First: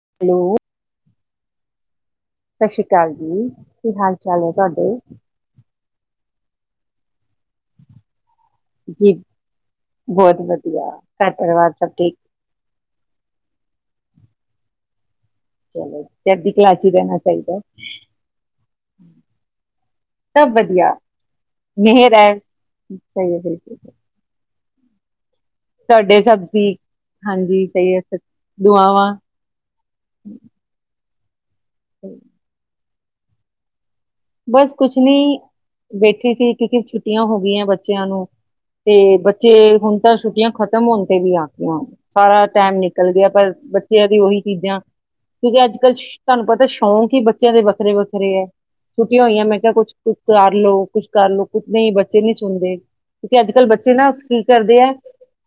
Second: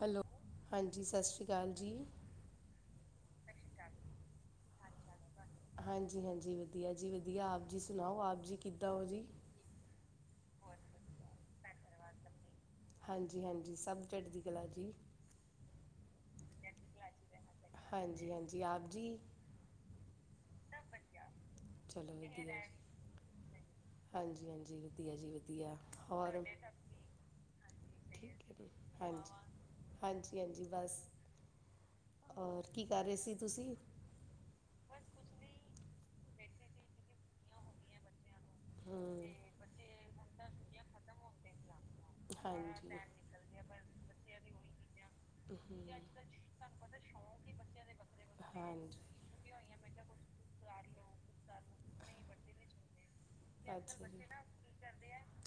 Hello, ਹਾਂਜੀ ਸਸ ਰੀ ਕਾਲ ਜੀ। ਸਸ਼ ਰੀ ਕਾਲ ਜੀ, ਕੀ ਹਾਲ-ਚਾਲ ਐ ਤੁਹਾਡੇ? ਹਾਂਜੀ-ਹਾਂਜੀ, ਵਧੀਆ ਜੀ ਵਧੀਆ, ਆਪ ਜੀ ਸੁਣਾਓ, ਆਪ ਜੀ ਕਿੱਦਾਂ ਹੋ ਜੀ ਬਹੁਤ ਵਧੀਆ, ਘਰ ਪਰਿਵਾਰ ਸਭ ਠੀਕ। ਹਾਂਜੀ-ਹਾਂਜੀ, ਸਭ ਚੜਦੀ ਕਲਾ ਜੀ। ਚਲੋ ਚੜਦੀ ਕਲਾ ਚੀ ਰਹਿਣਾ ਚਾਹੀਦਾ। ਹਾਂਜੀ-ਹਾਂਜੀ, ਆਪ ਜੀ ਸਭ ਵਧੀਆ, ਚਲੋ ਮਿਹਰ ਐ ਸਹੀ ਐ ਬਿਲਕੁਲ। ਹਾਂਜੀ-ਹਾਂਜੀ, ਵਧੀਆ ਜੀ। ਵਧੀਆ ਤੁਹਾਡੇ ਹੋਰ ਸਭ ਦੀ, ਹਾਂਜੀ ਸਹੀ ਐ ਦੁਆਵਾਂ। ਹਾਂਜੀ-ਹਾਂਜੀ, ਬਸ ਔਰ ਕੀ ਕਰ ਰਹੇ ਸੀ ਤੁਸੀਂ। ਬਸ ਕੁਛ ਨੀ ਬੈਠੀ ਤੀ, ਕਿਉਂਕਿ ਛੁੱਟੀਆਂ ਹੋ ਗਈਆਂ ਬੱਚਿਆਂ ਨੂੰ। ਤੇ ਬੱਚੇ ਹੁਣ ਤਾਂ ਛੁੱਟੀਆਂ ਖਤਮ ਹੋਣ ਤੇ ਵੀ ਆ ਗੀਆਂ। ਸਾਰਾ ਟੈਮ ਨਿਕਲ ਗਿਆ, ਪਰ ਬੱਚਿਆਂ ਦੀ ਉਹੀ ਚੀਜ਼ਾਂ ਕਿਉਂਕਿ ਅੱਜ-ਕੱਲ ਤੁਹਾਨੂੰ ਪਤਾ ਸ਼ੌਂਕ ਹੀ ਬੱਚਿਆਂ ਦੇ ਵੱਖਰੇ-ਵੱਖਰੇ ਐ। ਛੁਟੀਆ ਹੋਈਆਂ ਮੈਂ ਕਿਹਾ ਕੁਛ-ਕੁਛ ਕਰਲੋ, ਕੁੱਛ ਕਰਲੋ ਕੁੱਛ ਨਹੀਂ ਬੱਚੇ ਨੀ ਸੁਣਦੇ। ਕਿਉਂਕਿ ਅੱਜ-ਕੱਲ੍ਹ ਬੱਚੇ ਨਾ ਕੀ ਕਰਦੇ ਐ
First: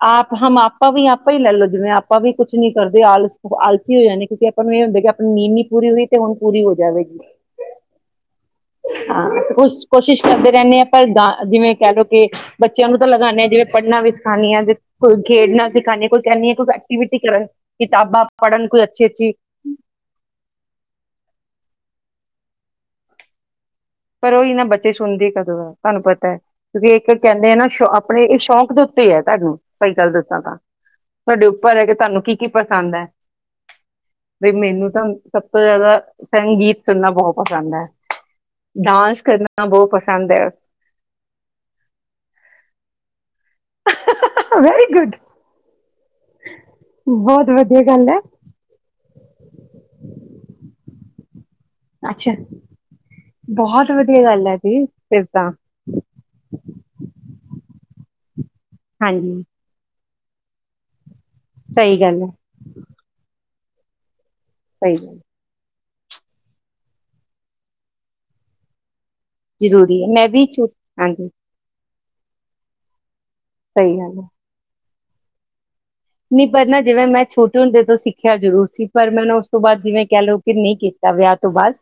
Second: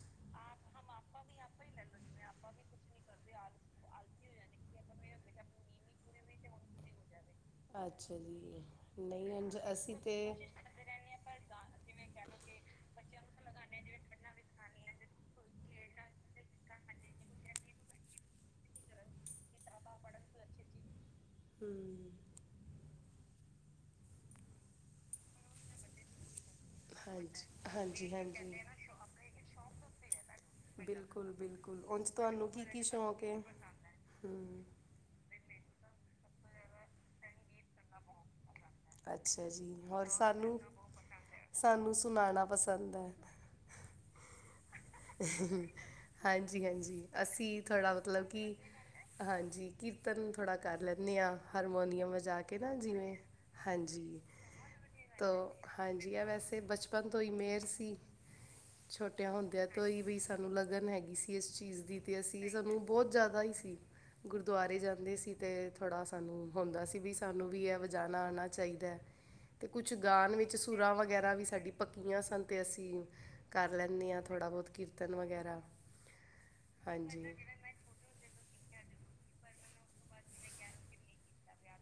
ਆਪ ਹਮ ਆਪਾਂ ਵੀ ਆਪਾਂ ਹੀ ਲੈ ਲਓ, ਜਿਵੇਂ ਆਪਾਂ ਵੀ ਕੁਛ ਨੀ ਕਰਦੇ ਆਲਸ ਆਲਸੀ ਹੋ ਜਾਣੇ ਆਂ, ਕਿਉਂਕਿ ਪਰ ਇਹ ਹੁੰਦਾ ਕਿ ਆਪਣੀ ਨੀਂਦ ਨੀ ਪੂਰੀ ਹੋਈ, ਤੇ ਹੁਣ ਪੂਰੀ ਹੋ ਜਾਵੇਗੀ। ਅੱਛਾ ਜੀ। ਨਹੀਂ ਹਾਂ ਇੰਝ ਕੋ ਅਸੀਂ ਕੋਸ਼ਿਸ਼ ਕਰਦੇ ਰਹਿੰਨੇ ਆਂ, ਪਰ ਗ ਜਿਵੇਂ ਕਹਿ ਲਓ ਕਿ ਬੱਚਿਆਂ ਨੂੰ ਤਾਂ ਲਗਾਣੇ ਆਂ, ਜਿਵੇਂ ਪੜ੍ਹਨਾ ਵੀ ਸਿਖਾਣੀ ਆਂ, ਕੋਈ ਖੇਡਣਾ ਸਿਖਾਂਣੀ ਆਂ, ਕੋਈ ਕਹਿੰਨੀ ਆਂ ਕੋਈ ਐਕਟੀਵਿਟੀ ਕਰਨ, ਕਿਤਾਬਾਂ ਪੜ੍ਹਨ ਕੋਈ ਅੱਛੀ-ਅੱਛੀ। ਹੂੰ। ਪਰ ਉਹੀ ਨਾ ਬੱਚੇ ਸੁਣਦੇ ਕਦੋਂ ਐ, ਤੁਹਾਨੂੰ ਪਤਾ। ਕਿਉਂਕਿ ਇੱਕ ਹਾਂਜੀ ਕਹਿੰਦੇ ਆ ਨਾ ਸ਼ ਹਾਂਜੀ ਆਪਣੇ ਇਹ ਹਾਂਜੀ ਸ਼ੌਂਕ ਦੇ ਉੱਤੇ ਐ, ਤੁਹਾਨੂੰ ਸਹੀ ਗੱਲ ਦੱਸਾਂ ਤਾਂ। ਤੁਹਾਡੇ ਉੱਪਰ ਬਿਲਕੁਲ-ਬਿਲਕੁਲ, ਹੈ ਕਿ ਉੰਜ ਕੀ ਕੀ ਤੁਹਾਨੂੰ ਕੀ-ਕੀ ਪਸੰਦ ਹੈ ਸ਼ੌਕ ਏ। ਬਈ ਮੈਨੂੰ ਤਾਂ ਸਭ ਤੋਂ ਜ਼ਿਆਦਾ ਸੰਗੀਤ ਸੁਣਨਾ ਬਹੁਤ ਪਸੰਦ ਐ। ਅੱਛਾ ਜੀ, ਹੋਰ ਪਸੰਦ ਹੈ ਸਾਨੂੰ-ਸਾਨੂੰ ਸੁਣਾਣਾ ਪਸੰਦ ਐ। Very good. ਹਾਂਜੀ, ਹਾਂਜੀ। ਬਹੁਤ ਅਸੀਂ ਵਧੀਆ ਥੋੜ੍ਹਾ ਗੱਲ ਹੈ ਮਤਲਬ ਕਿ ਹਾਂਜੀ ਕੀਰਤਨ ਥੋੜ੍ਹਾ ਕਰ ਲੈਂਦੇ ਹਾਂ ਹਾਰਮੋਨੀਅਮ ਅੱਛਾ ਵਜਾ ਕੇ ਨਾ ਜਿਵੇਂ ਬਹੁਤ ਹਾਂਜੀ ਵਧੀਆ ਗੱਲ ਹੈ ਜੀ ਫਿਰ ਤੋ ਤਾਂ। ਹਾਂਜੀ ਆ ਵੈਸੇ ਬਚਪਨ ਤੋਂ ਹੀ ਮਿਹਰ ਸੀ ਛੋਟਿਆਂ ਹਾਂਜੀ ਹੁੰਦਿਆਂ। ਤੋਂ ਹੀ ਬਈ ਸਾਨੂੰ ਲਗਨ ਹੈਗੀ ਸੀ ਇਸ ਚੀਜ਼ ਦੀ ਸਹੀ ਤੇ ਗੱਲ ਹੈ ਅਸੀਂ ਸਾਨੂੰ ਬਹੁਤ ਜ਼ਿਆਦਾ ਹੀ ਸੀ। ਗੁਰਦੁਆਰੇ ਸਹੀ ਜਾਂਦੇ ਗੱਲ ਸੀ। ਅਤੇ ਥੋੜ੍ਹਾ ਸਾਨੂੰ ਹੁੰਦਾ ਸੀ ਵੀ ਸਾਨੂੰ ਵੀ ਇਹ ਵਜਾਣਾ ਆਣਾ ਚਾਹੀਦਾ ਤੇ ਕੁਛ ਜ਼ਰੂਰੀ ਹੈ ਮੈਂ ਗਾਣ ਵੀ ਵਿੱਚ ਛੁ- ਸੁਰਾਂ ਹਾਂਜੀ ਵਗੈਰਾ ਵੀ ਸਾਡੀ ਪੱਕੀਆਂ ਸਨ ਅਤੇ ਅਸੀਂ ਕਰ ਸਹੀ ਲੈਂਦੇ ਗੱਲ ਹਾਂ, ਹੈ ਥੋੜ੍ਹਾ ਬਹੁਤ ਕੀਰਤਨ ਵਗੈਰਾ। ਨ ਪਰ ਨਾ ਜਿਵੇਂ ਹਾਂਜੀ ਮੈਂ ਛੋਟੀ ਝੁੰਡੇ ਤੋਂ ਸਿੱਖਿਆ ਜ਼ਰੂਰ ਸੀ ਪਰ ਮੈਂ ਨਾ ਉਸ ਤੋਂ ਬਾਅਦ ਜਿਵੇਂ ਕਹਿ ਲਓ ਕਿ ਨਹੀਂ ਕੀਤਾ ਵਿਆਹ ਤੋਂ ਬਾਅਦ।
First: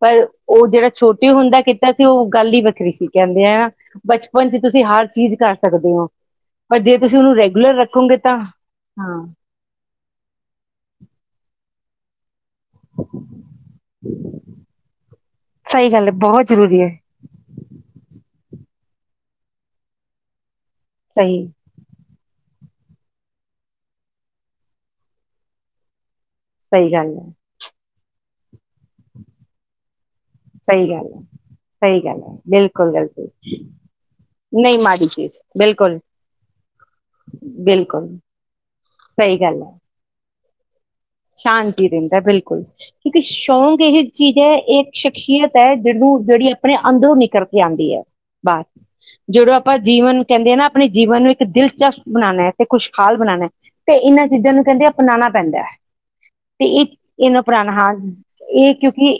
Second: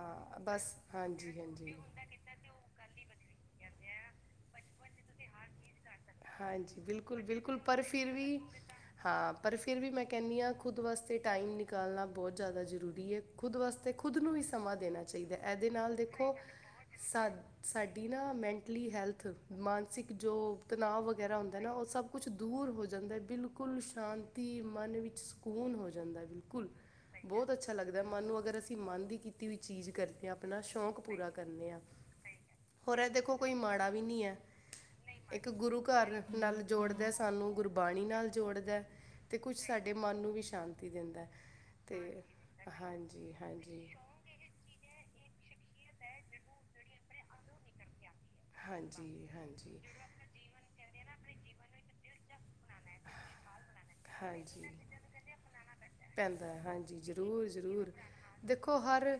ਪਰ ਉਹ ਬਸ ਜਿਹੜਾ ਹਾਂਜੀ ਛੋਟੀ ਛੋਟੇ ਹੁੰਦਾ ਹਾਂਜੀ ਕਿੱਤਾ ਸੀ ਉਹ ਗੱਲ ਹੀ ਵੱਖਰੀ ਸੀ। ਕਹਿੰਦੇ ਆ ਬਚਪਨ ਚ ਤੁਸੀਂ ਹਰ ਚੀਜ਼ ਕਰ ਸਕਦੇ ਹੋ ਪਰ ਹਾਂਜੀ ਜੇ ਤੁਸੀਂ ਬਿਲਕੁਲ ਉਹਨੂੰ ਬਿਲਕੁਲ ਰੈਗੂਲਰ ਪਰ ਫਿਰ ਰੱਖੋਗੇ ਵੀ ਤਾਂ ਹਾਂ ਪਰ ਫਿਰ ਵੀ ਮੈਂ ਕਹਿੰਦੀ ਹਾਂ ਖੁਦ ਵਾਸਤੇ ਟਾਈਮ ਨਿਕਾਲਣਾ ਬਹੁਤ ਜ਼ਿਆਦਾ ਜ਼ਰੂਰੀ ਹੈ ਖੁਦ ਵਾਸਤੇ। ਤੇ ਖੁਦ ਨੂੰ ਵੀ ਸਮਾਂ ਦੇਣਾ ਚਾਹੀਦਾ ਇਹਦੇ ਸਹੀ ਨਾਲ ਗੱਲ ਹੈ ਦੇਖੋ ਬਹੁਤ ਜ਼ਰੂਰੀ ਹੈ ਸਾ ਸਾਡੀ ਨਾ ਮੈਂਟਲੀ ਹੈਲਥ ਮਾਨਸਿਕ ਜੋ ਤਣਾਅ ਵਗੈਰਾ ਸਹੀ ਹੁੰਦਾ ਨਾ ਉਹ ਸਭ ਕੁਛ ਦੂਰ ਹੋ ਜਾਂਦਾ ਬਿਲਕੁਲ ਸ਼ਾਂਤੀ ਮਨ ਵਿੱਚ ਸਕੂਨ ਹੋ ਜਾਂਦਾ ਬਿਲਕੁਲ ਸਹੀ ਗੱਲ ਬਿਲਕੁਲ ਹੈ ਬਹੁਤ ਅੱਛਾ ਲੱਗਦਾ ਮਨ ਨੂੰ ਅਗਰ ਅਸੀਂ ਮਨ ਦੀ ਕੀਤੀ ਹੋਈ ਚੀਜ਼ ਕਰਦੇ ਹਾਂ। ਆਪਣਾ ਸਹੀ ਸ਼ੌਕ ਗੱਲ ਹੈ ਪੂਰਾ ਕਰਨੇ ਆ ਸਹੀ ਗੱਲ ਹੈ ਬਿਲਕੁਲ ਹੋਰ ਇਹ ਗਲਤੀ ਦੇਖੋ ਕੋਈ ਮਾੜਾ ਵੀ ਨੀ ਹੈ। ਨਹੀਂ ਮਾੜੀ ਚੀਜ਼ ਇੱਕ ਗੁਰੂ ਬਿਲਕੁਲ ਘਰ ਨਾਲ ਜੋੜਦਾ ਸਾਨੂੰ ਗੁਰਬਾਣੀ ਬਿਲਕੁਲ ਨਾਲ ਜੋੜਦਾ। ਤੇ ਸਹੀ ਗੱਲ ਕੁਝ ਹੈ। ਸਾਡੇ ਮਨ ਨੂੰ ਵੀ ਸ਼ਾਂਤੀ ਦਿੰਦਾ ਸ਼ਾਂਤੀ ਤੇ ਰਹਿੰਦਾ ਬਿਲਕੁਲ ਕਿਉਂਕਿ ਹਾਂਜੀ ਸ਼ੌਕ ਹਾਂਜੀ ਇਹ ਚੀਜ਼ ਹੈ ਇਹ ਸ਼ਖਸੀਅਤ ਜਿਹਨੂੰ ਜਿਹੜੀ ਆਪਣੇ ਅੰਦਰੋਂ ਨਿਕਲ ਕੇ ਆਉਂਦੀ ਹੈ ਬਾਹਰ ਹਾਂਜੀ ਹਾਂਜੀ ਜਦੋਂ ਆਪਾਂ ਹਾਂਜੀ ਜੀਵਨ ਕਹਿੰਦੇ ਆ ਨਾ ਆਪਣੇ ਜੀਵਨ ਨੂੰ ਇੱਕ ਦਿਲਚਸਪ ਬਣਾਣਾ। ਤੇ ਖੁਸ਼ਹਾਲ ਬਣਾਣਾ ਤੇ ਇਹਨਾਂ ਚੀਜ਼ਾਂ ਨੂੰ ਕਹਿੰਦੇ ਅਪਣਾਣਾ ਪੈਂਦਾ ਹੈ। ਪੈਂਦਾ ਤੇ ਇਹ ਹਾਂਜੀ ਇਹਨੂੰ ਜ਼ਰੂਰ ਅਪਣਾਉਣਾ ਜ਼ਰੂਰ ਹਾਂ ਇਹ ਦੇਖੋ ਹਰ ਕਿਉਂਕਿ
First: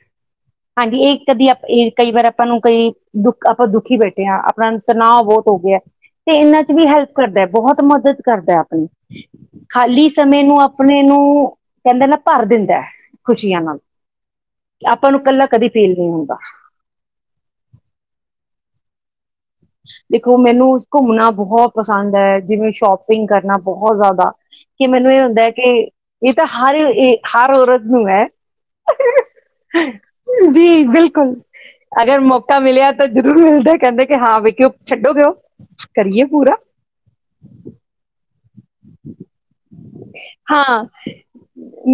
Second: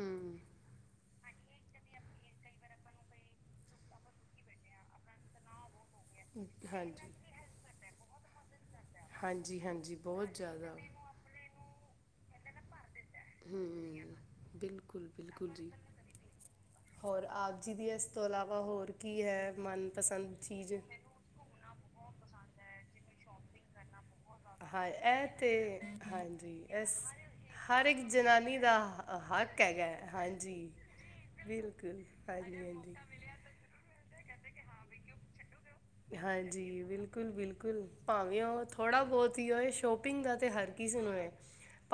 ਹਮ ਹਾਂਜੀ ਇਹ ਕਦੀ ਇਹ ਕਈ ਵਾਰ ਆਪਾਂ ਨੂੰ ਕਈ ਦੁੱਖ ਆਪਾਂ ਦੁਖੀ ਬੈਠੇ ਹਾਂ ਆਪਣਾ। ਤਣਾਅ ਬਹੁਤ ਹੋ ਗਿਆ ਤੇ ਇਹਨਾਂ ਚ ਵੀ ਹੈਲਪ ਕਰਦਾ ਬਹੁਤ ਮਦਦ ਕਰਦਾ ਆਪਣੀ ਹਾਂਜੀ ਹਾਂਜੀ ਖਾਲੀ ਬਹੁਤ ਸਮੇਂ ਨੂੰ ਜ਼ਿਆਦਾ। ਆਪਣੇ ਨੂੰ ਕਹਿੰਦੇ ਨਾ ਭਰ ਦਿੰਦਾ ਖੁਸ਼ੀਆਂ ਹੂੰ ਨਾਲ। ਬਿਲਕੁਲ ਆਪਾਂ ਨੂੰ ਇਕੱਲਾ ਬਿਲਕੁਲ ਕਦੀ ਜੀ ਫੀਲ ਨਹੀਂ ਹੁੰਦਾ ਹੋਰ ਆਪ ਜੀ ਦੀ ਇਸ ਤੋਂ ਇਲਾਵਾ ਹੋਰ ਕੀ ਹੈ। ਮਨਪਸੰਦ ਦੇਖੋ ਮੈਨੂੰ ਚੀਜ਼ ਘੁੰਮਣਾ ਬਹੁਤ ਪਸੰਦ ਹੈ, ਜਿਵੇਂ ਸ਼ੋਪਿੰਗ ਕਰਨਾ ਬਹੁਤ ਜ਼ਿਆਦਾ। ਕਿ ਹਾਂ ਮੈਨੂੰ ਇਹ ਪਸੰਦ ਹੁੰਦਾ ਕਿ ਹੈ। ਤੇ ਇਹ ਤਾਂ ਹਾਂਜੀ ਹਰ, ਇਸ ਹਰ ਔਰਤ ਇੱਕ ਨੂੰ ਹੈ। ਜਨਾਨੀ ਦਾ ਹ ਹੱਕ ਹੈਗਾ ਹੈ। ਹਾਂਜੀ ਜੀ ਬਿਲਕੁਲ ਬਿਲਕੁਲ ਅਗਰ ਹਾਂਜੀ ਮੌਕਾ ਹਾਂਜੀ ਮਿਲਿਆ ਤਾਂ ਮਿਲਦਾ ਕਹਿੰਦੇ ਕਿ ਹੈ, ਹਾਂ ਵਿਕਿਓ [unintelligible] ਛੱਡੋਗੇਓ ਹਾਂਜੀ ਬਿਲਕੁਲ ਬਿਲਕੁਲ ਭਾਵੇਂ ਉਹ ਥੋੜ੍ਹਾ ਬਹੁਤ ਹੀ ਹੋਏ ਸ਼ੋਪ ਪਿੰਗ ਦਾ ਤਾਂ ਹਰ ਹਾਂ ਕੀ ਸੇ ਨੂ ਹੈ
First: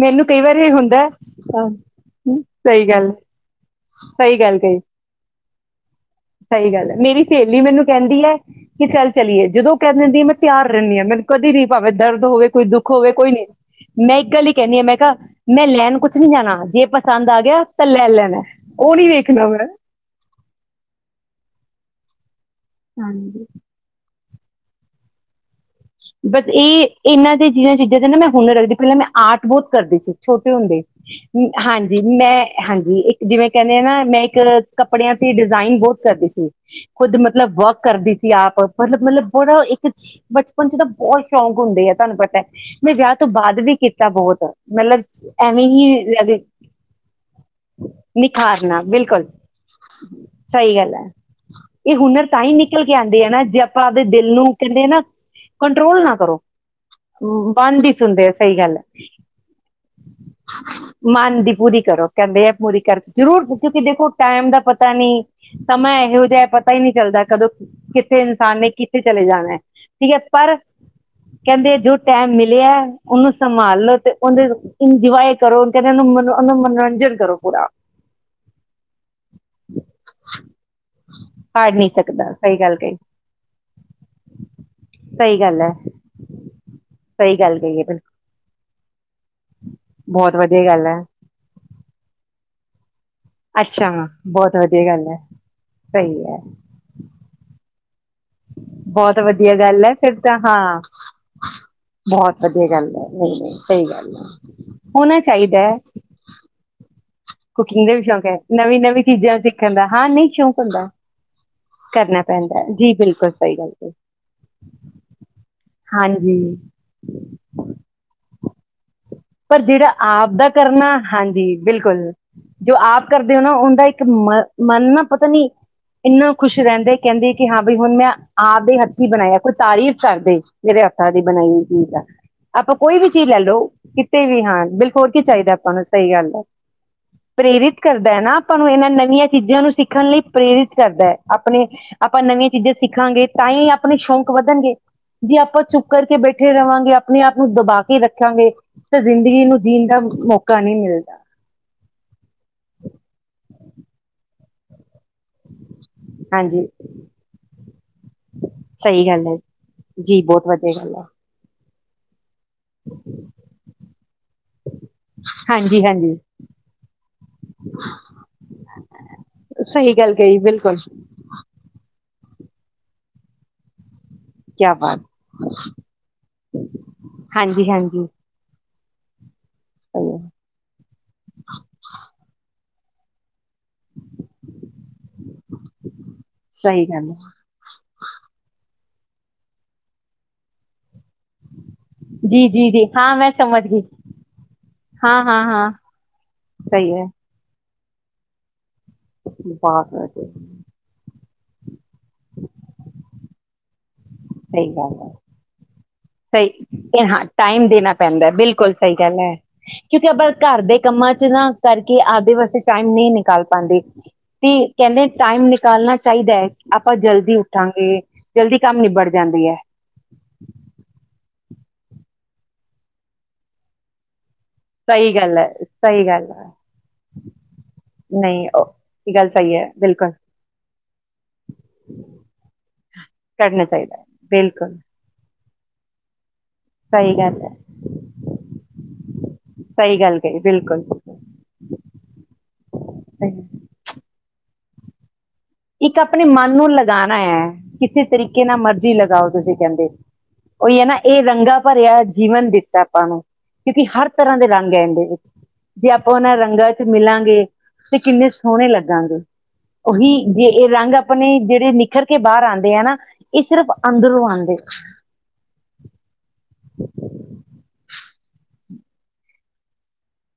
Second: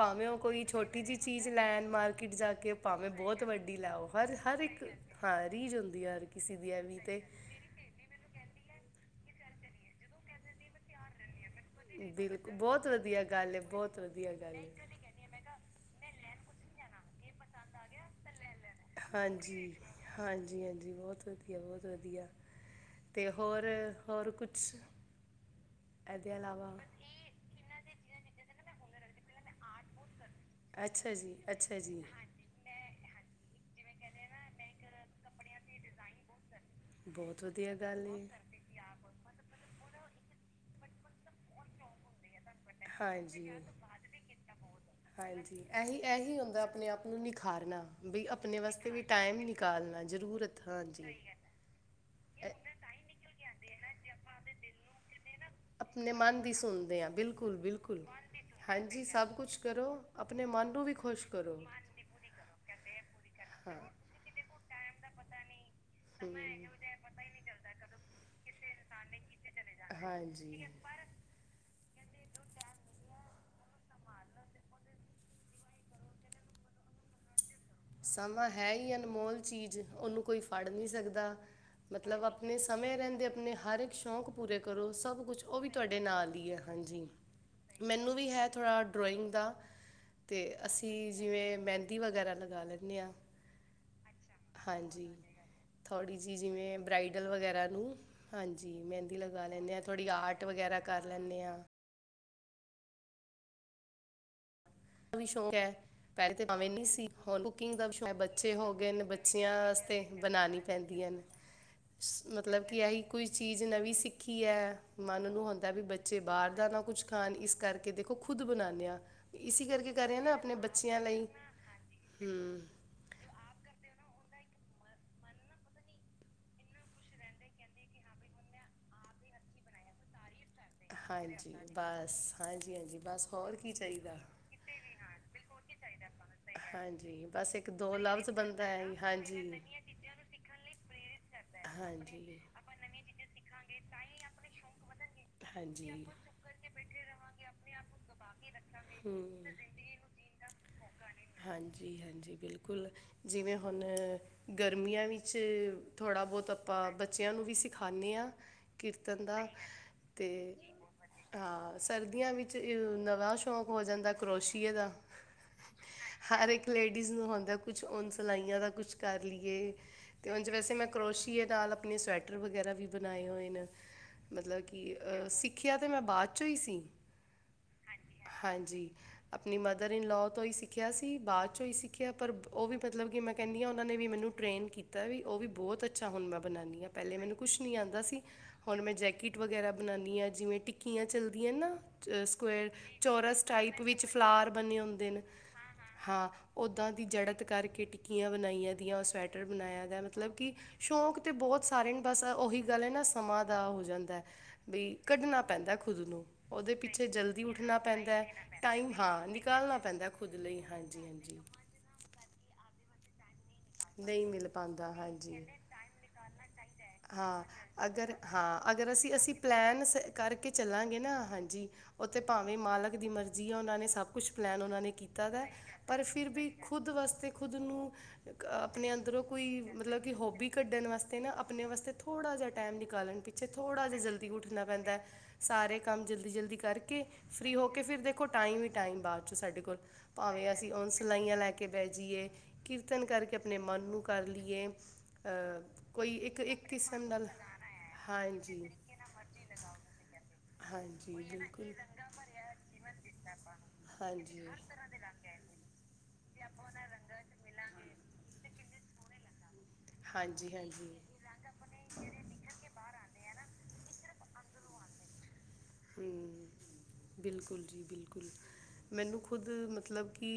ਮੈਨੂੰ ਉਹ ਕਈ ਵਾਰ ਕੋਈ ਇਹ ਹੁੰਦਾ ਛੋਟੀ ਹੈ, ਜਿਹੀ ਚੀਜ਼ ਅਹ, ਲੈਣ ਮਾਰਕੀਟ ਜਾ ਕੇ ਸਹੀ ਭਾਵੇਂ ਗੱਲ ਬਹੁਤ ਵੱਡੀ ਲੈਓ ਹਰ ਸਹੀ ਹਰ ਗੱਲ ਕਹੀ ਇੱਕ ਹਾਂ ਰੀਝ ਹੁੰਦੀ ਹੈ ਹਰ। ਕਿਸੇ ਦੀ ਸਹੀ ਗੱਲ ਐਵੇਂ ਤਾਂ ਮੇਰੀ ਸਹੇਲੀ ਮੈਨੂੰ ਕਹਿੰਦੀ ਹੈ ਕਿ ਚੱਲ ਚਲੀਏ ਜਦੋਂ ਕਹਿ ਦਿੰਦੀ ਮੈਂ ਤਿਆਰ ਰਹਿੰਦੀ ਹਾਂ ਮੈਨੂੰ ਕਦੇ ਨੀ ਭਾਵੇਂ ਨਹੀਂ ਦਰਦ ਹੋਵੇ ਪਤਾ ਬਿਲਕੁਲ ਕੋਈ ਬਹੁਤ ਦੁੱਖ ਹੋਵੇ ਵਧੀਆ ਕੋਈ ਨੀ ਗੱਲ ਹੈ ਬਹੁਤ ਮੈਂ ਇੱਕ ਵਧੀਆ ਗੱਲ ਹੀ ਹੈ ਕਹਿੰਦੀ ਹਾਂ ਮੈਂ ਕਿਹਾ। ਮੈਂ ਲੈਣ ਕੁਛ ਨੀ ਜਾਣਾ ਜੇ ਪਸੰਦ ਆ ਗਿਆ ਤਾਂ ਲੈ ਲੈਣਾ ਉਹ ਨੀ ਵੇਖਣਾ ਮੈਂ ਹਾਂਜੀ ਹਾਂਜੀ ਹਾਂਜੀ ਬਹੁਤ ਵਧੀਆ ਬਹੁਤ ਵਧੀਆ ਅਤੇ ਹਾਂਜੀ ਹੋਰ ਹੋਰ ਕੁਛ। ਇਹਦੇ ਬਸ ਇਲਾਵਾ ਇਹ ਇਹਨਾਂ ਦੇ ਜਿਆਂ ਚੀਜ਼ਾਂ ਤੇ ਨਾ ਮੈਂ ਹੁਨਰ ਰੱਖਦੀ ਪਹਿਲਾਂ ਮੈਂ ਆਰਟ ਬਹੁਤ ਕਰਦੀ ਸੀ ਛੋਟੇ ਹੁੰਦੇ ਅੱਛਾ ਜੀ ਅੱਛਾ ਜੀ ਹਾਂਜੀ ਮੈਂ ਹਾਂਜੀ ਇੱਕ ਜਿਵੇਂ ਕਹਿੰਦੇ ਨਾ ਮੈਂ ਇੱਕ ਕੱਪੜਿਆਂ ਦੀ ਡਿਜ਼ਾਇਨ ਬਹੁਤ ਕਰਦੀ ਸੀ। ਸੀ ਖੁਦ ਬਹੁਤ ਮਤਲਬ ਵਧੀਆ ਵਰਕ ਗੱਲ ਕਰਦੀ ਬਹੁਤ ਏ ਸੀ ਆਪ ਮਤਲਬ ਮਤਲਬ ਬੜਾ ਇੱਕ ਬਚਪਨ ਚ ਤਾਂ ਬਹੁਤ ਸ਼ੌਂਕ ਹੁੰਦੇ ਆ ਤੁਹਾਨੂੰ ਪਤਾ। ਮੈਂ ਵਿਆਹ ਤੋਂ ਬਾਅਦ ਵੀ ਕੀਤਾ ਬਹੁਤ ਮਤਲਬ ਹੈ ਹਾਂਜੀ ਐਵੇਂ ਕੀਤਾ ਇਹੀ ਹੀ ਲਗੇ ਬਈ ਆਪਣੇ ਵਾਸਤੇ ਵੀ ਟਾਈਮ ਨਿਕਾਲਣਾ ਜਰੂਰਤ ਸਹੀ ਗੱਲ ਹੈ ਹਾਂਜੀ। ਇਹ ਹੁਨਰ ਤਾਂ ਅ- ਹੀ ਨਿਕਲ ਕੇ ਆਉਂਦੇ ਹਨ ਨਾ ਜੇ ਆਪਾਂ ਆਪਦੇ ਦਿਲ ਨੂੰ ਕਹਿੰਦੇ ਨਾ ਕੰਟਰੋਲ ਆਪਣੇ ਨਾ ਕਰੋ ਮਨ ਦੀ ਸੁਣਦੇ ਆ ਬਿਲਕੁਲ ਮਨ ਵੀ ਬਿਲਕੁਲ ਸੁਣਦੇ ਆ ਸਹੀ ਸੁਣ ਗੱਲ ਹੈ। ਹਾਂਜੀ ਸਭ ਕੁਝ ਕਰੋ ਆਪਣੇ ਮਨ ਨੂੰ ਵੀ ਖੁਸ਼ ਮਾਨ ਦੀ ਪੂਰੀ ਕਰੋ। ਕਹਿੰਦੇ ਆ ਮੋਰੀ ਕਰਕੇ ਜ਼ਰੂਰ ਹਾਂ। ਕਿਉਂਕਿ ਦੇਖੋ ਟਾਈਮ ਦਾ ਪਤਾ ਨੀ ਸਮਾਂ ਇਹੋ ਜਿਹਾ ਪਤਾ ਹੀ ਨਹੀਂ ਚੱਲਦਾ ਕਦੋਂ ਕਿਸੇ ਇਨਸਾਨ ਨੇ ਕਿੱਥੇ ਜਾਣਾ ਹੈ ਚਲੇ ਠੀਕ ਹੈ ਪਰ ਜਾਨਾ। ਕਹਿੰਦੇ ਜੋ ਟੈਮ ਮਿਲਿਆ ਉਹਨੂੰ ਸੰਭਾਲ ਲੋ ਤੇ ਉਹਦੇ ਇੰਜੋਏ ਕਰੋ ਕਹਿੰਦੇ ਉਹ ਮ ਉਹ ਮਨੋਰੰਜਨ ਕਰੋ ਪੂਰਾ ਸਮਾਂ ਹੈ ਹੀ ਅਨਮੋਲ ਚੀਜ਼ ਉਹਨੂੰ ਕੋਈ ਫੜ ਨਹੀਂ ਸਕਦਾ। ਹਾਰ ਨਹੀਂ ਮਤਲਬ ਸਕਦਾ ਆਪਣੇ ਸਹੀ ਗੱਲ ਕਹੀ ਸਮੇਂ ਰਹਿੰਦੇ ਆਪਣੇ ਹਰ ਇੱਕ ਸ਼ੌਂਕ ਪੂਰੇ ਕਰੋ। ਸਭ ਸਹੀ ਕੁਛ ਉਹ ਗੱਲ ਵੀ ਹੈ ਤੁਹਾਡੇ ਨਾਲ ਹੀ ਹੈ ਹਾਂਜੀ ਸਹੀ ਗੱਲ ਕਹੀ ਹੈ ਬਿਲਕੁਲ ਮੈਨੂੰ ਵੀ ਹੈ ਥੋੜ੍ਹਾ ਡਰੋਇੰਗ ਦਾ। ਬਹੁਤ ਅਤੇ ਵਧੀਆ ਗੱਲ ਅਸੀਂ ਹੈ। ਜਿਵੇਂ ਮਹਿੰਦੀ ਵਗੈਰਾ ਲਗਾ ਲੈਂਦੇ ਹਾਂ ਅੱਛਾ ਬਹੁਤ ਵਧੀਆ ਹਾਂਜੀ ਗੱਲ ਹੈ ਥੋੜ੍ਹੀ ਸਹੀ ਜਿਹੀ ਹੈ ਜਿਵੇਂ ਬਰਾਈਟ। ਡ ਵਗੈਰਾ ਨੂੰ ਹਾਂਜੀ ਮਹਿੰਦੀ ਬਹੁਤ ਲਗਾ ਵਧੀਆ ਲੈਂਦੇ ਹਾਂ ਗੱਲ ਹੈ ਥੋੜ੍ਹੀ ਫਿਰ ਤਾਂ ਆਰਟ ਵਗੈਰਾ ਹਾਂ ਕਰ ਲੈਂਦੇ ਹਾਂ ਬਹੁਤ ਵਧੀਆ ਗੱਲ ਹੈ ਸਹੀ ਗੱਲ ਹੈ। ਹੋਣਾ ਵੀ ਸ਼ੌਕ ਚਾਹੀਦਾ ਹੈ ਪੈਰੇ ਤੇ ਮਾਵੇਂ ਨੀ ਹਨ ਕੁਕਿੰਗ ਦਾ ਵੀ ਵਿ ਸ਼ੌਂਕ ਹੈ ਬੱਚੇ ਹੋ ਨਵੀਂ ਗਏ ਨੇ ਨਵੀਂ ਚੀਜ਼ਾਂ ਬੱਚਿਆਂ ਸਿੱਖਣ ਦਾ ਵਾਸਤੇ ਹਾਂ ਨਹੀਂ ਬਣਾਣੀ ਸ਼ੌਂਕ ਹੁੰਦਾ ਪੈਂਦੀਆਂ ਹਨ ਸ ਕਰਨਾ ਪੈਂਦਾ ਮਤਲਬ ਹੈ। ਕਿ ਜੀ ਇਹੀ ਕੋਈ ਬਿਲਕੁਲ ਸਹੀ ਚੀਜ਼ ਗੱਲ ਹੈ ਨਵੀਂ ਸਿੱਖੀ ਹੈ ਮਨ ਨੂੰ ਹੁੰਦਾ ਵੀ ਬੱਚੇ ਹਾਂਜੀ ਬਾਹਰ ਦਾ ਨਾ ਕੁਛ। ਖਾਣ ਇਸ ਕਰਕੇ ਦੇਖੋ ਖੁਦ ਬਣਾਉਂਦੇ ਹਾਂ। ਪਰ ਜਿਹੜਾ ਆਪ ਦਾ ਕਰਨਾ ਹਾਂਜੀ ਬਿਲਕੁਲ ਹੂੰ ਜੋ ਆਪ ਕਰਦੇ ਹੋ ਨਾ ਉਹਦਾ ਇੱਕ ਮ ਮਨ ਨਾ ਪਤਾ ਨੀ ਇੰਨਾ ਖੁਸ਼ ਰਹਿੰਦੇ ਕਹਿੰਦੇ ਕਿ ਹਾਂ ਬਈ ਹੁਣ ਮੈਂ ਆਪ ਦੇ ਹੱਥੀਂ ਬਣਾਇਆ ਕੋਈ ਤਾਰੀਫ਼ ਕਰਦੇ। ਜਿਹੜੇ ਹੱਥਾਂ ਦੀ ਹਾਂਜੀ ਬਣਾਈ ਚੀਜ਼ ਆ ਬਸ ਹਾਂਜੀ ਆਪਾਂ ਹਾਂਜੀ ਕੋਈ ਵੀ ਬਸ ਚੀਜ਼ ਲੈ ਹੋਰ ਲਓ ਕੀ ਚਾਹੀਦਾ ਕਿਤੇ ਵੀ ਹਾਂ ਬਿਲਕੁਲ ਕੀ ਚਾਹੀਦਾ ਆਪਾਂ ਨੂੰ ਸਹੀ ਗੱਲ ਆ। ਹਾਂਜੀ ਬਸ ਇੱਕ ਪ੍ਰੇਰਿਤ ਦੋ ਕਰਦਾ ਹੈ ਲਫ਼ਜ਼ ਨਾ ਆਪਾਂ ਬੰਦਾ ਨੂੰ ਹੈ ਇਹਨਾਂ ਨਵੀਆਂ ਹਾਂਜੀ ਚੀਜ਼ਾਂ ਨੂੰ ਸਿੱਖਣ ਲਈ ਪ੍ਰੇਰਿਤ ਕਰਦਾ ਹੈ। ਆਪਣੇ ਆਪਾਂ ਹਾਂਜੀ ਨਵੀਆਂ ਚੀਜ਼ਾਂ ਸਿੱਖਾਂਗੇ ਤਾਂ ਹੀ ਆਪਣੇ ਸ਼ੌਂਕ ਵਧਣਗੇ। ਜੇ ਆਪਾਂ ਚੁੱਪ ਹਾਂਜੀ ਕਰਕੇ ਬੈਠੇ ਰਹਾਂਗੇ, ਆਪਣੇ ਆਪ ਨੂੰ ਦਬਾ ਕੇ ਰੱਖਾਂਗੇ। ਤੇ ਹੂੰ ਜ਼ਿੰਦਗੀ ਨੂੰ ਜੀਣ ਦਾ ਮੌਕਾ ਨਹੀਂ ਮਿਲਦਾ। ਹਾਂਜੀ, ਹਾਂਜੀ ਬਿਲਕੁਲ ਜਿਵੇਂ ਹੁਣ ਗਰਮੀਆਂ ਵਿੱਚ ਵਿੱਚ ਥੋੜ੍ਹਾ ਬਹੁਤ ਹਾਂਜੀ ਆਪਾਂ ਬੱਚਿਆਂ ਨੂੰ ਵੀ ਸਿਖਾਉਂਦੇ ਹਾਂ ਸਹੀ ਕੀਰਤਨ ਗੱਲ ਹੈ ਦਾ। ਜੀ ਬਹੁਤ ਵਧੀਆ ਤੇ ਗੱਲ ਹੈ। ਹਾਂ ਸਰਦੀਆਂ ਵਿੱਚ ਨਵਾਂ ਸ਼ੌਂਕ ਹੋ ਜਾਂਦਾ ਕਰੋਸ਼ੀਏ ਦਾ। ਹਾਂਜੀ ਹਾਂਜੀ ਹਰ ਇੱਕ ਲੇਡੀਜ਼ ਨੂੰ ਆਉਂਦਾ ਕੁਛ ਔਨ ਸਿਲਾਈਆਂ ਦਾ ਕੁਛ ਕਰ ਲਈਏ। ਸਹੀ ਗੱਲ ਅਤੇ ਕਹੀ ਜਿਵੇਂ ਵੈਸੇ ਬਿਲਕੁਲ ਮੈਂ ਕਰੋਸ਼ੀਏ ਨਾਲ ਆਪਣੇ ਸਵੈਟਰ ਵਗੈਰਾ ਵੀ ਬਣਾਏ ਹੋਏ ਨੇ। ਮਤਲਬ ਕਿਆ ਕਿ ਬਾਤ ਸਿੱਖਿਆ ਤਾਂ ਮੈਂ ਬਾਅਦ ਚੋਂ ਹੀ ਸੀ। ਹਾਂਜੀ ਹਾਂਜੀ ਹਾਂਜੀ ਆਪਣੀ ਮਦਰ ਇਨ ਸਹੀ ਲੋਅ ਹੈ ਤੋਂ ਹੀ ਸਿੱਖਿਆ ਸੀ ਬਾਅਦ ਚ ਹੀ ਸਿੱਖਿਆ ਪਰ ਉਹ ਵੀ ਮਤਲਬ ਕਿ ਮੈਂ ਕਹਿੰਦੀ ਹਾਂ ਉਹਨਾਂ ਨੇ ਵੀ ਮੈਨੂੰ ਟਰੇੇਨ ਕੀਤਾ ਵੀ ਉਹ ਵੀ ਬਹੁਤ ਅੱਛਾ ਹੁਣ ਮੈਂ ਬਣਾਉਂਦੀ ਸਹੀ ਹਾਂ ਗੱਲ ਪਹਿਲੇ ਹੈ ਮੈਨੂੰ ਕੁਛ ਨੀ ਆਉਂਦਾ ਸੀ। ਹੁਣ ਮੈਂ ਜੈਕਿਟ ਵਗੈਰਾ ਬਣਾਉਂਦੀ ਹਾਂ ਜਿਵੇਂ ਟਿਕ ਕਿਆਂ ਚਲਦੀਆਂ ਨਾ ਜੀ ਸੁਕੇਅਰ ਜੀ ਜੀ ਹਾਂ ਮੈਂ ਚੋਰਸ ਸਮਝ ਗਈ ਟਾਈਪ ਵਿੱਚ ਫਲਾਰ ਬਣੇ ਹੁੰਦੇ ਹਾਂ ਨੇ। ਹਾਂ ਹਾਂ ਹਾਂ ਓਦਾਂ ਸਹੀ ਦੀ ਹੈ ਜੜਤ ਕਰਕੇ ਟਿੱਕੀਆਂ ਬਣਾਈਆਂ ਦੀਆਂ ਉਸ ਸਵੈਟਰ ਬਣਾਇ ਬਹੁਤ ਦਾ ਵਧੀਆ ਮਤਲਬ ਕਿ ਸ਼ੌਂਕ ਤਾਂ ਬਹੁਤ ਸਾਰੇ ਨੇ ਬਸ ਉਹੀ ਗੱਲ ਹੈ ਨਾ ਸਮਾਂ ਦਾ ਹੋ ਜਾਂਦਾ। ਸਹੀ ਗੱਲ ਬਈ, ਹੈ ਕੱਢਣਾ ਪੈਂਦਾ ਖੁਦ ਨੂੰ। ਸਹੀ, ਉਹਦੇ ਪਿੱਛੇ ਹਾਂ ਜਲਦੀ ਟਾਈਮ ਉੱਠਣਾ ਦੇਣਾ ਪੈਂਦਾ, ਹੈ ਬਿਲਕੁਲ ਟਾਈਮ ਸਹੀ ਗੱਲ ਹਾਂ ਹੈ। ਨਿਕਾਲਣਾ ਕਿਉਂਕਿ ਪੈਂਦਾ ਆਪਾਂ ਖੁਦ ਘਰ ਲਈ ਦੇ ਹਾਂਜੀ ਕੰਮਾਂ ਚ ਹਾਂਜੀ ਨਾ, ਕਰਕੇ, ਆਪਦੇ ਵਾਸਤੇ ਟਾਈਮ ਨਹੀਂ ਨਿ ਕਾਲ ਪਾਉਂਦੇ, ਨਹੀਂ ਮਿਲ ਤੇ ਪਾਉਂਦਾ ਕਹਿੰਦੇ ਹਾਂਜੀ ਟਾਈਮ, ਨਿਕਾਲਨਾ ਚਾਹੀਦਾ ਹੈ। ਆਪਾਂ ਜਲਦੀ ਹਾਂ ਉੱਠਾਂ ਅਗਰ, ਹਾਂ ਅਗਰ ਅਸੀਂ-ਅਸੀਂ ਪਲੈਨ ਸ ਕਰਕੇ ਚੱਲਾਂਗੇ ਨਾ, ਹਾਂਜੀ! ਉੱਥੇ ਭਾਵੇਂ ਮਾਲਕ ਦੀ ਮਰਜੀ ਆ। ਉਹਨਾਂ ਨੇ ਸਭ ਕੁਛ ਪਲੈਨ, ਉਹਨਾਂ ਨੇ ਸਹੀ ਕੀਤਾ ਗੱਲ ਦਾ ਹੈ। ਪਰ ਸਹੀ ਗੱਲ ਫਿਰ ਹੈ ਵੀ ਖੁਦ ਵਾਸਤੇ, ਖੁਦ ਨੂੰ ਨਹੀਂ ਉਹ ਆਪਣੇ ਇਹ ਅੰਦਰੋਂ, ਗੱਲ ਸਹੀ ਕੋਈ ਹੈ ਮਤਲਬ ਬਿਲਕੁਲ ਕਿ ਹੋਬੀ ਕੱਢਣ ਵਾਸਤੇ, ਆਪਣੇ ਵਾਸਤੇ ਥੋੜ੍ਹਾ ਜਿਹਾ, ਟਾਈਮ ਨਿਕਾਲਣ ਪ ਪਿੱਛੇ ਕਰਨਾ ਥੋੜਾ ਚਾਹੀਦਾ ਜਿਹਾ, ਹੈ ਜਲਦੀ ਉੱਠਣਾ ਬਿਲਕੁਲ ਪੈਂਦਾ, ਸਾਰੇ ਕੰਮ ਜਲਦੀ-ਜਲਦੀ ਕਰਕੇ, ਸਹੀ ਗੱਲ ਹੈ ਫ੍ਰੀ ਹੋ ਕੇ ਫਿਰ ਦੇਖੋ, ਟਾਈਮ ਹੀ ਟਾਈਮ ਬਾਅਦ ਚ, ਸਾਡੇ ਕੋਲ। ਸਹੀ ਗੱਲ ਕਹੀ ਭਾਵੇਂ, ਅਸੀਂ ਬਿਲਕੁਲ ਉਹ ਸਹੀ। ਸਿਲਾਈਆਂ ਲੈ ਕੇ, ਬਹਿ ਜਾਈਏ ਕੀਰਤਨ ਕਰਕੇ, ਆਪਣੇ ਮਨ ਨੂੰ ਕਰ ਲਈਏ ਅ ਇੱਕ ਕੋਈ ਆਪਨੇ, ਮਨ ਇੱਕ ਨੂੰ ਕਿਸਮ ਲਗਾਉਨਾ ਨਾਲ ਹੈ। ਕਿਸੇ ਤਰੀਕੇ ਨਾਲ ਹਾਂਜੀ ਮਰਜੀ ਲਗਾਓ ਤੁਸੀ, ਕਹਿੰਦੇ। ਉਹੀ ਹੈ ਨਾ, ਹਾਂਜੀ ਇਹ ਰੰਗਾ ਬਿਲਕੁਲ ਭਰਿਆ ਜੀਵਨ ਦਿੱਤਾ ਆਪਾਂ ਨੂੰ ਕਿਉਂਕਿ, ਹਰ ਤਰ੍ਹਾਂ ਹਾਂਜੀ ਦੇ ਰੰਗ ਹੈਂ, ਇਨਦੇ ਵਿੱਚ। ਜੇ ਆਪਾਂ, ਉਹਨਾਂ ਰੰਗਾਂ ਚ ਮਿਲਾਂਗੇ, ਤੇ ਕਿੰਨੇ ਸੋਹਣੇ ਲੱਗਾਂਗੇ। ਉਹੀ ਜੇ, ਹਾਂਜੀ ਇਹ ਹਾਂਜੀ ਰੰਗ ਆਪਣੇ ਜਿਹੜੇ ਨਿਖਰ ਕੇ, ਬਾਹਰ ਆਂਦੇ ਆ ਨਾ, ਇਹ ਸਿਰਫ ਅੰਦਰੋਂ ਆਂਦੇ। ਹੂੰ, ਬਿਲਕੁਲ ਜੀ ਬਿਲਕੁਲ। ਮੈਨੂੰ, ਖੁਦ ਮਤਲਬ ਕਿ,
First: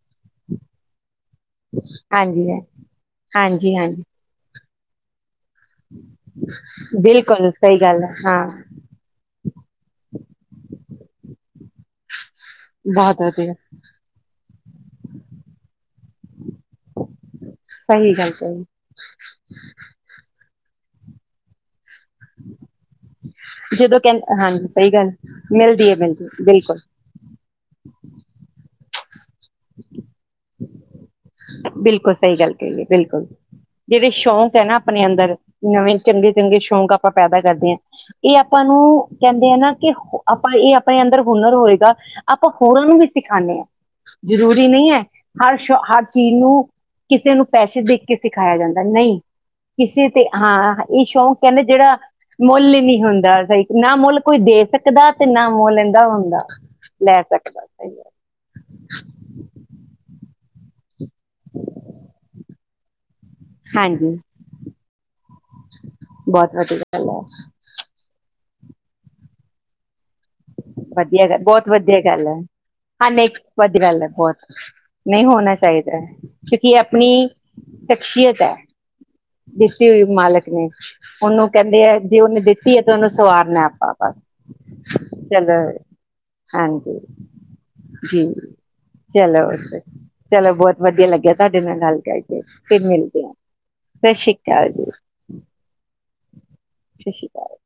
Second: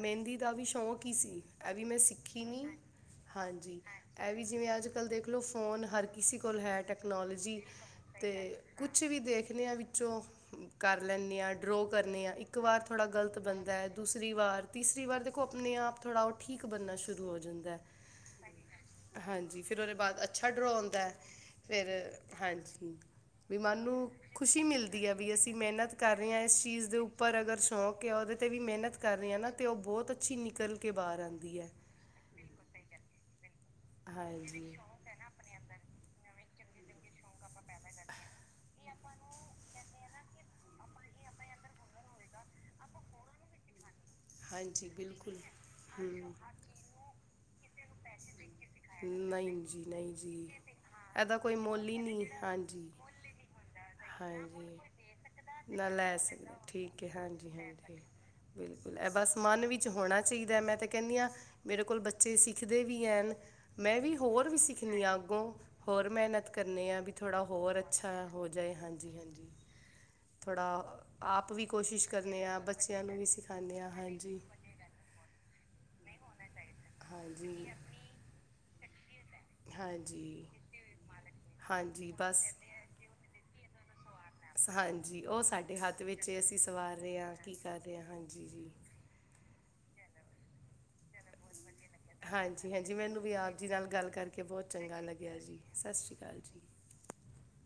ਮਹਿੰਦੀ ਦਾ ਵੀ ਸ਼ੌਕ ਹੀ ਸੀ। ਐ, ਵੀ ਮੈਂ ਸਿੱਖੀ ਹਾਂਜੀ ਹੈ ਨੀ, ਹਾਂਜੀ। ਇਹ ਵੀ ਜਿਵੇਂ, ਅੱਜ ਕੱਲ ਦੇਖ ਲਓ, ਫ਼ੋਨ ਹਰ ਕਿਸੀ ਕੋਲ ਹੈ ਬਿਲਕੁਲ ਟੈਕਨੋਲੋਜੀ। ਸਹੀ ਗੱਲ ਹੈ ਤੇ ਹਾਂ ਕੁ ਕੁਛ ਵੀ, ਦੇਖ ਲਿਆ ਵਿੱਚੋਂ ਕਰ ਲੈਨੀ ਆ, ਡਰਾਅ ਕਰਨੀ ਆ, ਇੱਕ ਵਾਰ ਥੋੜ੍ਹਾ ਬਹੁਤ ਗਲਤ ਵਧੀਆ ਬਣਦਾ, ਦੂਸਰੀ ਵਾਰ ਤੀਸਰੀ ਵਾਰ, ਦੇਖੋ ਆਪਣੇ ਆਪ, ਥੋੜ੍ਹਾ ਉਹ ਠੀਕ ਬਣਨਾ ਸ਼ੁਰੂ ਹੋ ਜਾਂਦਾ। [unintelligible] ਹਾਂਜੀ, ਫਿਰ ਉਹਦੇ, ਬਾਅਦ ਅੱਛਾ ਡਰਾਅ ਹੁੰਦਾ ਫਿਰ, ਹਾਂਜੀ। ਵੀ ਮਨ ਜਦੋਂ ਨੂੰ, ਕਹਿੰ ਖੁਸ਼ੀ ਹਾਂਜੀ ਸਹੀ ਮਿਲਦੀ ਗੱਲ ਹੈ। ਵੀ ਅਸੀ ਮਿਲਦੀ ਮਿਹਨਤ ਹੈ ਕਰ ਮਿਲਦੀ ਹੈ, ਰਹੇ ਹਾਂ, ਇਸ ਬਿਲਕੁਲ ਚੀਜ਼ ਦੇ ਉਪ ਪਰ ਅਗਰ ਸ਼ੌਂਕ ਆ, ਉਹਦੇ ਤੇ ਵੀ ਮਿਹਨਤ ਕਰ ਰਹੀ ਹਾਂ ਨਾ। ਤੇ ਉਹ ਬਹੁਤ ਅੱਛੀ ਨਿਕਲ ਕੇ ਬਾਹਰ ਆ ਬਿਲਕੁਲ, ਸਹੀ ਗੱਲ ਕਹੀ ਏ। ਬਿਲਕੁਲ, ਜਿਹੜੇ ਸ਼ੌਂਕ ਹੈਂ ਹਾਂਜੀ ਨਾ, ਅਪਨੇ ਅੰਦਰ, ਨਵੇਂ ਚੰਗੇ- ਚੰਗੇ ਸ਼ੌਕ, ਆਪਾਂ ਪੈਦਾ ਕਰਦੇ ਹਾਂ। ਇਹ ਆਪਾਂ ਨੂੰ, ਕਹਿੰਦੇ ਏਂ ਨਾ, ਕਿ ਆਪਾਂ, ਇਹ ਆਪਨੇ ਅੰਦਰ ਹੁਨਰ ਹੋਏਗਾ। ਆਪਾਂ ਹੋਰਾਂ ਨੂੰ ਵੀ ਸਿਖਾਉਂਨੇਂ ਆਂ। ਜਰੂਰੀ ਹਾਂਜੀ ਨਹੀਂ ਹੈ, ਬਿਲਕੁਲ ਹਰ ਸ਼ੋ, ਹਰ ਹੂੰ ਚੀਜ਼ ਨੂੰ ਕਿਸੇ ਨੂੰ, ਪੈਸੇ ਦੇ ਕੇ ਸਿਖਾਇਆ ਜਾਏ। ਨਹੀਂ, ਜੀ ਕਿਸੇ ਨਹੀਂ ਤੇ ਜੀ ਹਾਂ, ਇਹ ਇਹਦਾ ਸ਼ੌਕ ਏ ਕੋਈ ਨਾ ਮੁੱਲ ਜਿਹੜਾ, ਹੀ ਨਹੀਂ ਮੁੱਲ ਹੀ ਹਾਂਜੀ ਨਹੀਂ ਹੁੰਦਾ। ਨਾ ਮੁੱਲ ਕੋਈ ਦੇ ਸਕਦਾ ਤੇ, ਨਾ ਹਾਂਜੀ ਮੁੱਲ ਇਹਦਾ ਲੈ ਹੁੰਦਾ ਸਕਦੇ ਠੀਕ ਹੈ ਲੈ ਹਾਂਜੀ ਸਕਦਾ, ਸਹੀ ਹਾਂਜੀ ਗੱਲ ਐ। ਬਿਲਕੁਲ, ਇਹ ਬਸ ਮਨ ਵਿੱਚ ਹੋਣਾ ਚਾਹੀਦਾ। ਮੈਂ ਤੇ ਕਹਿੰਦੀ ਹਾਂ, ਮੇਰੇ ਕੋਲ ਬੱਚੇ ਸਿੱ ਖਦੇ, ਵੀ ਹੈ ਨ ਮੈਂ ਵੀ ਹਾਂਜੀ ਹੋਰ ਵੀ, ਸਿੱਖਨੀ ਆਂ ਅੱਗੋਂ, ਹੋਰ ਮਿਹਨਤ ਬਹੁਤ ਵਧੀਆ ਕਰਨੀ ਆ। ਗੱਲ ਬਈ ਹੈ ਥੋੜ੍ਹਾ ਹੋਰ ਅੱਛਾ ਹੋ ਜਾਏ, ਹਾਂਜੀ- ਹਾਂਜੀ। ਥੋੜਾ ਵਧੀਆ ਗੱਲ, ਆਪ ਵੀ ਬਹੁਤ ਵਧੀਆ ਕੋਸ਼ਿਸ਼ ਗੱਲ ਐ, ਕਰਨੇ ਆ ਬੱਚਿਆਂ ਹਾਂ ਨੂੰ ਵੀ ਨਹੀਂ ਸਿਖਾਉਂਦੇ ਵਧੀਆ ਆ ਗੱਲ ਐ, ਬਹੁਤ। ਹਾਂਜੀ ਨਹੀਂ ਹੋਣਾ ਚਾਹੀਦਾ ਕਿਉਂਕਿ ਇਹ ਅਪਨੀ ਹਾਂਜੀ ਸ਼ਖਸੀਅਤ ਹੈ। ਦਿੱਤੀ ਹੋਈ ਹਾਂਜੀ ਮਾਲਿਕ ਨੇ। ਉਹਨੂੰ ਕਹਿੰਦੇ ਹੈ, ਹਾਂਜੀ ਜੇ ਉਹਨੇ ਬਸ ਦਿੱਤੀ ਹੈ, ਤੇ ਉਹਨੂੰ ਸਵਾਰਨਾ ਆਪਾਂ। ਬਸ ਹਾਂਜੀ, ਉਹ ਚਲੋ ਸਾਡੇ ਹੱਥ ਵਿੱਚ ਹੈ, ਅਸੀਂ ਸਵਾਰ ਹਾਂਜੀ ਰਹੇ ਹਾਂ, ਕੀ ਕਰ ਰਹੇ ਹਾਂ, ਹਾਂਜੀ ਜੀ। ਚਲੋ, ਚਲੋ ਬਹੁਤ ਵਧੀਆ ਲੱਗਿਆ, ਤੁਹਾਡੇ ਨਾਲ ਗੱਲ ਕਰਕੇ। ਹਾਂਜੀ ਫਿਰ ਹਾਂਜੀ ਮੈਨੂੰ ਮਿਲਦੇ ਆਂ। ਵੀ ਆਪ ਜੀ ਗੱਲ -ਗੱਲ ਕਰਕੇ, ਬਹੁਤ ਚੰਗਾ ਲੱਗਿਆ ਜੀ, ਸਤਿ ਸ਼੍ਰੀ ਅਕਾਲ ਜੀ। ਸਤਿ ਸ਼੍ਰੀ ਅਕਾਲ।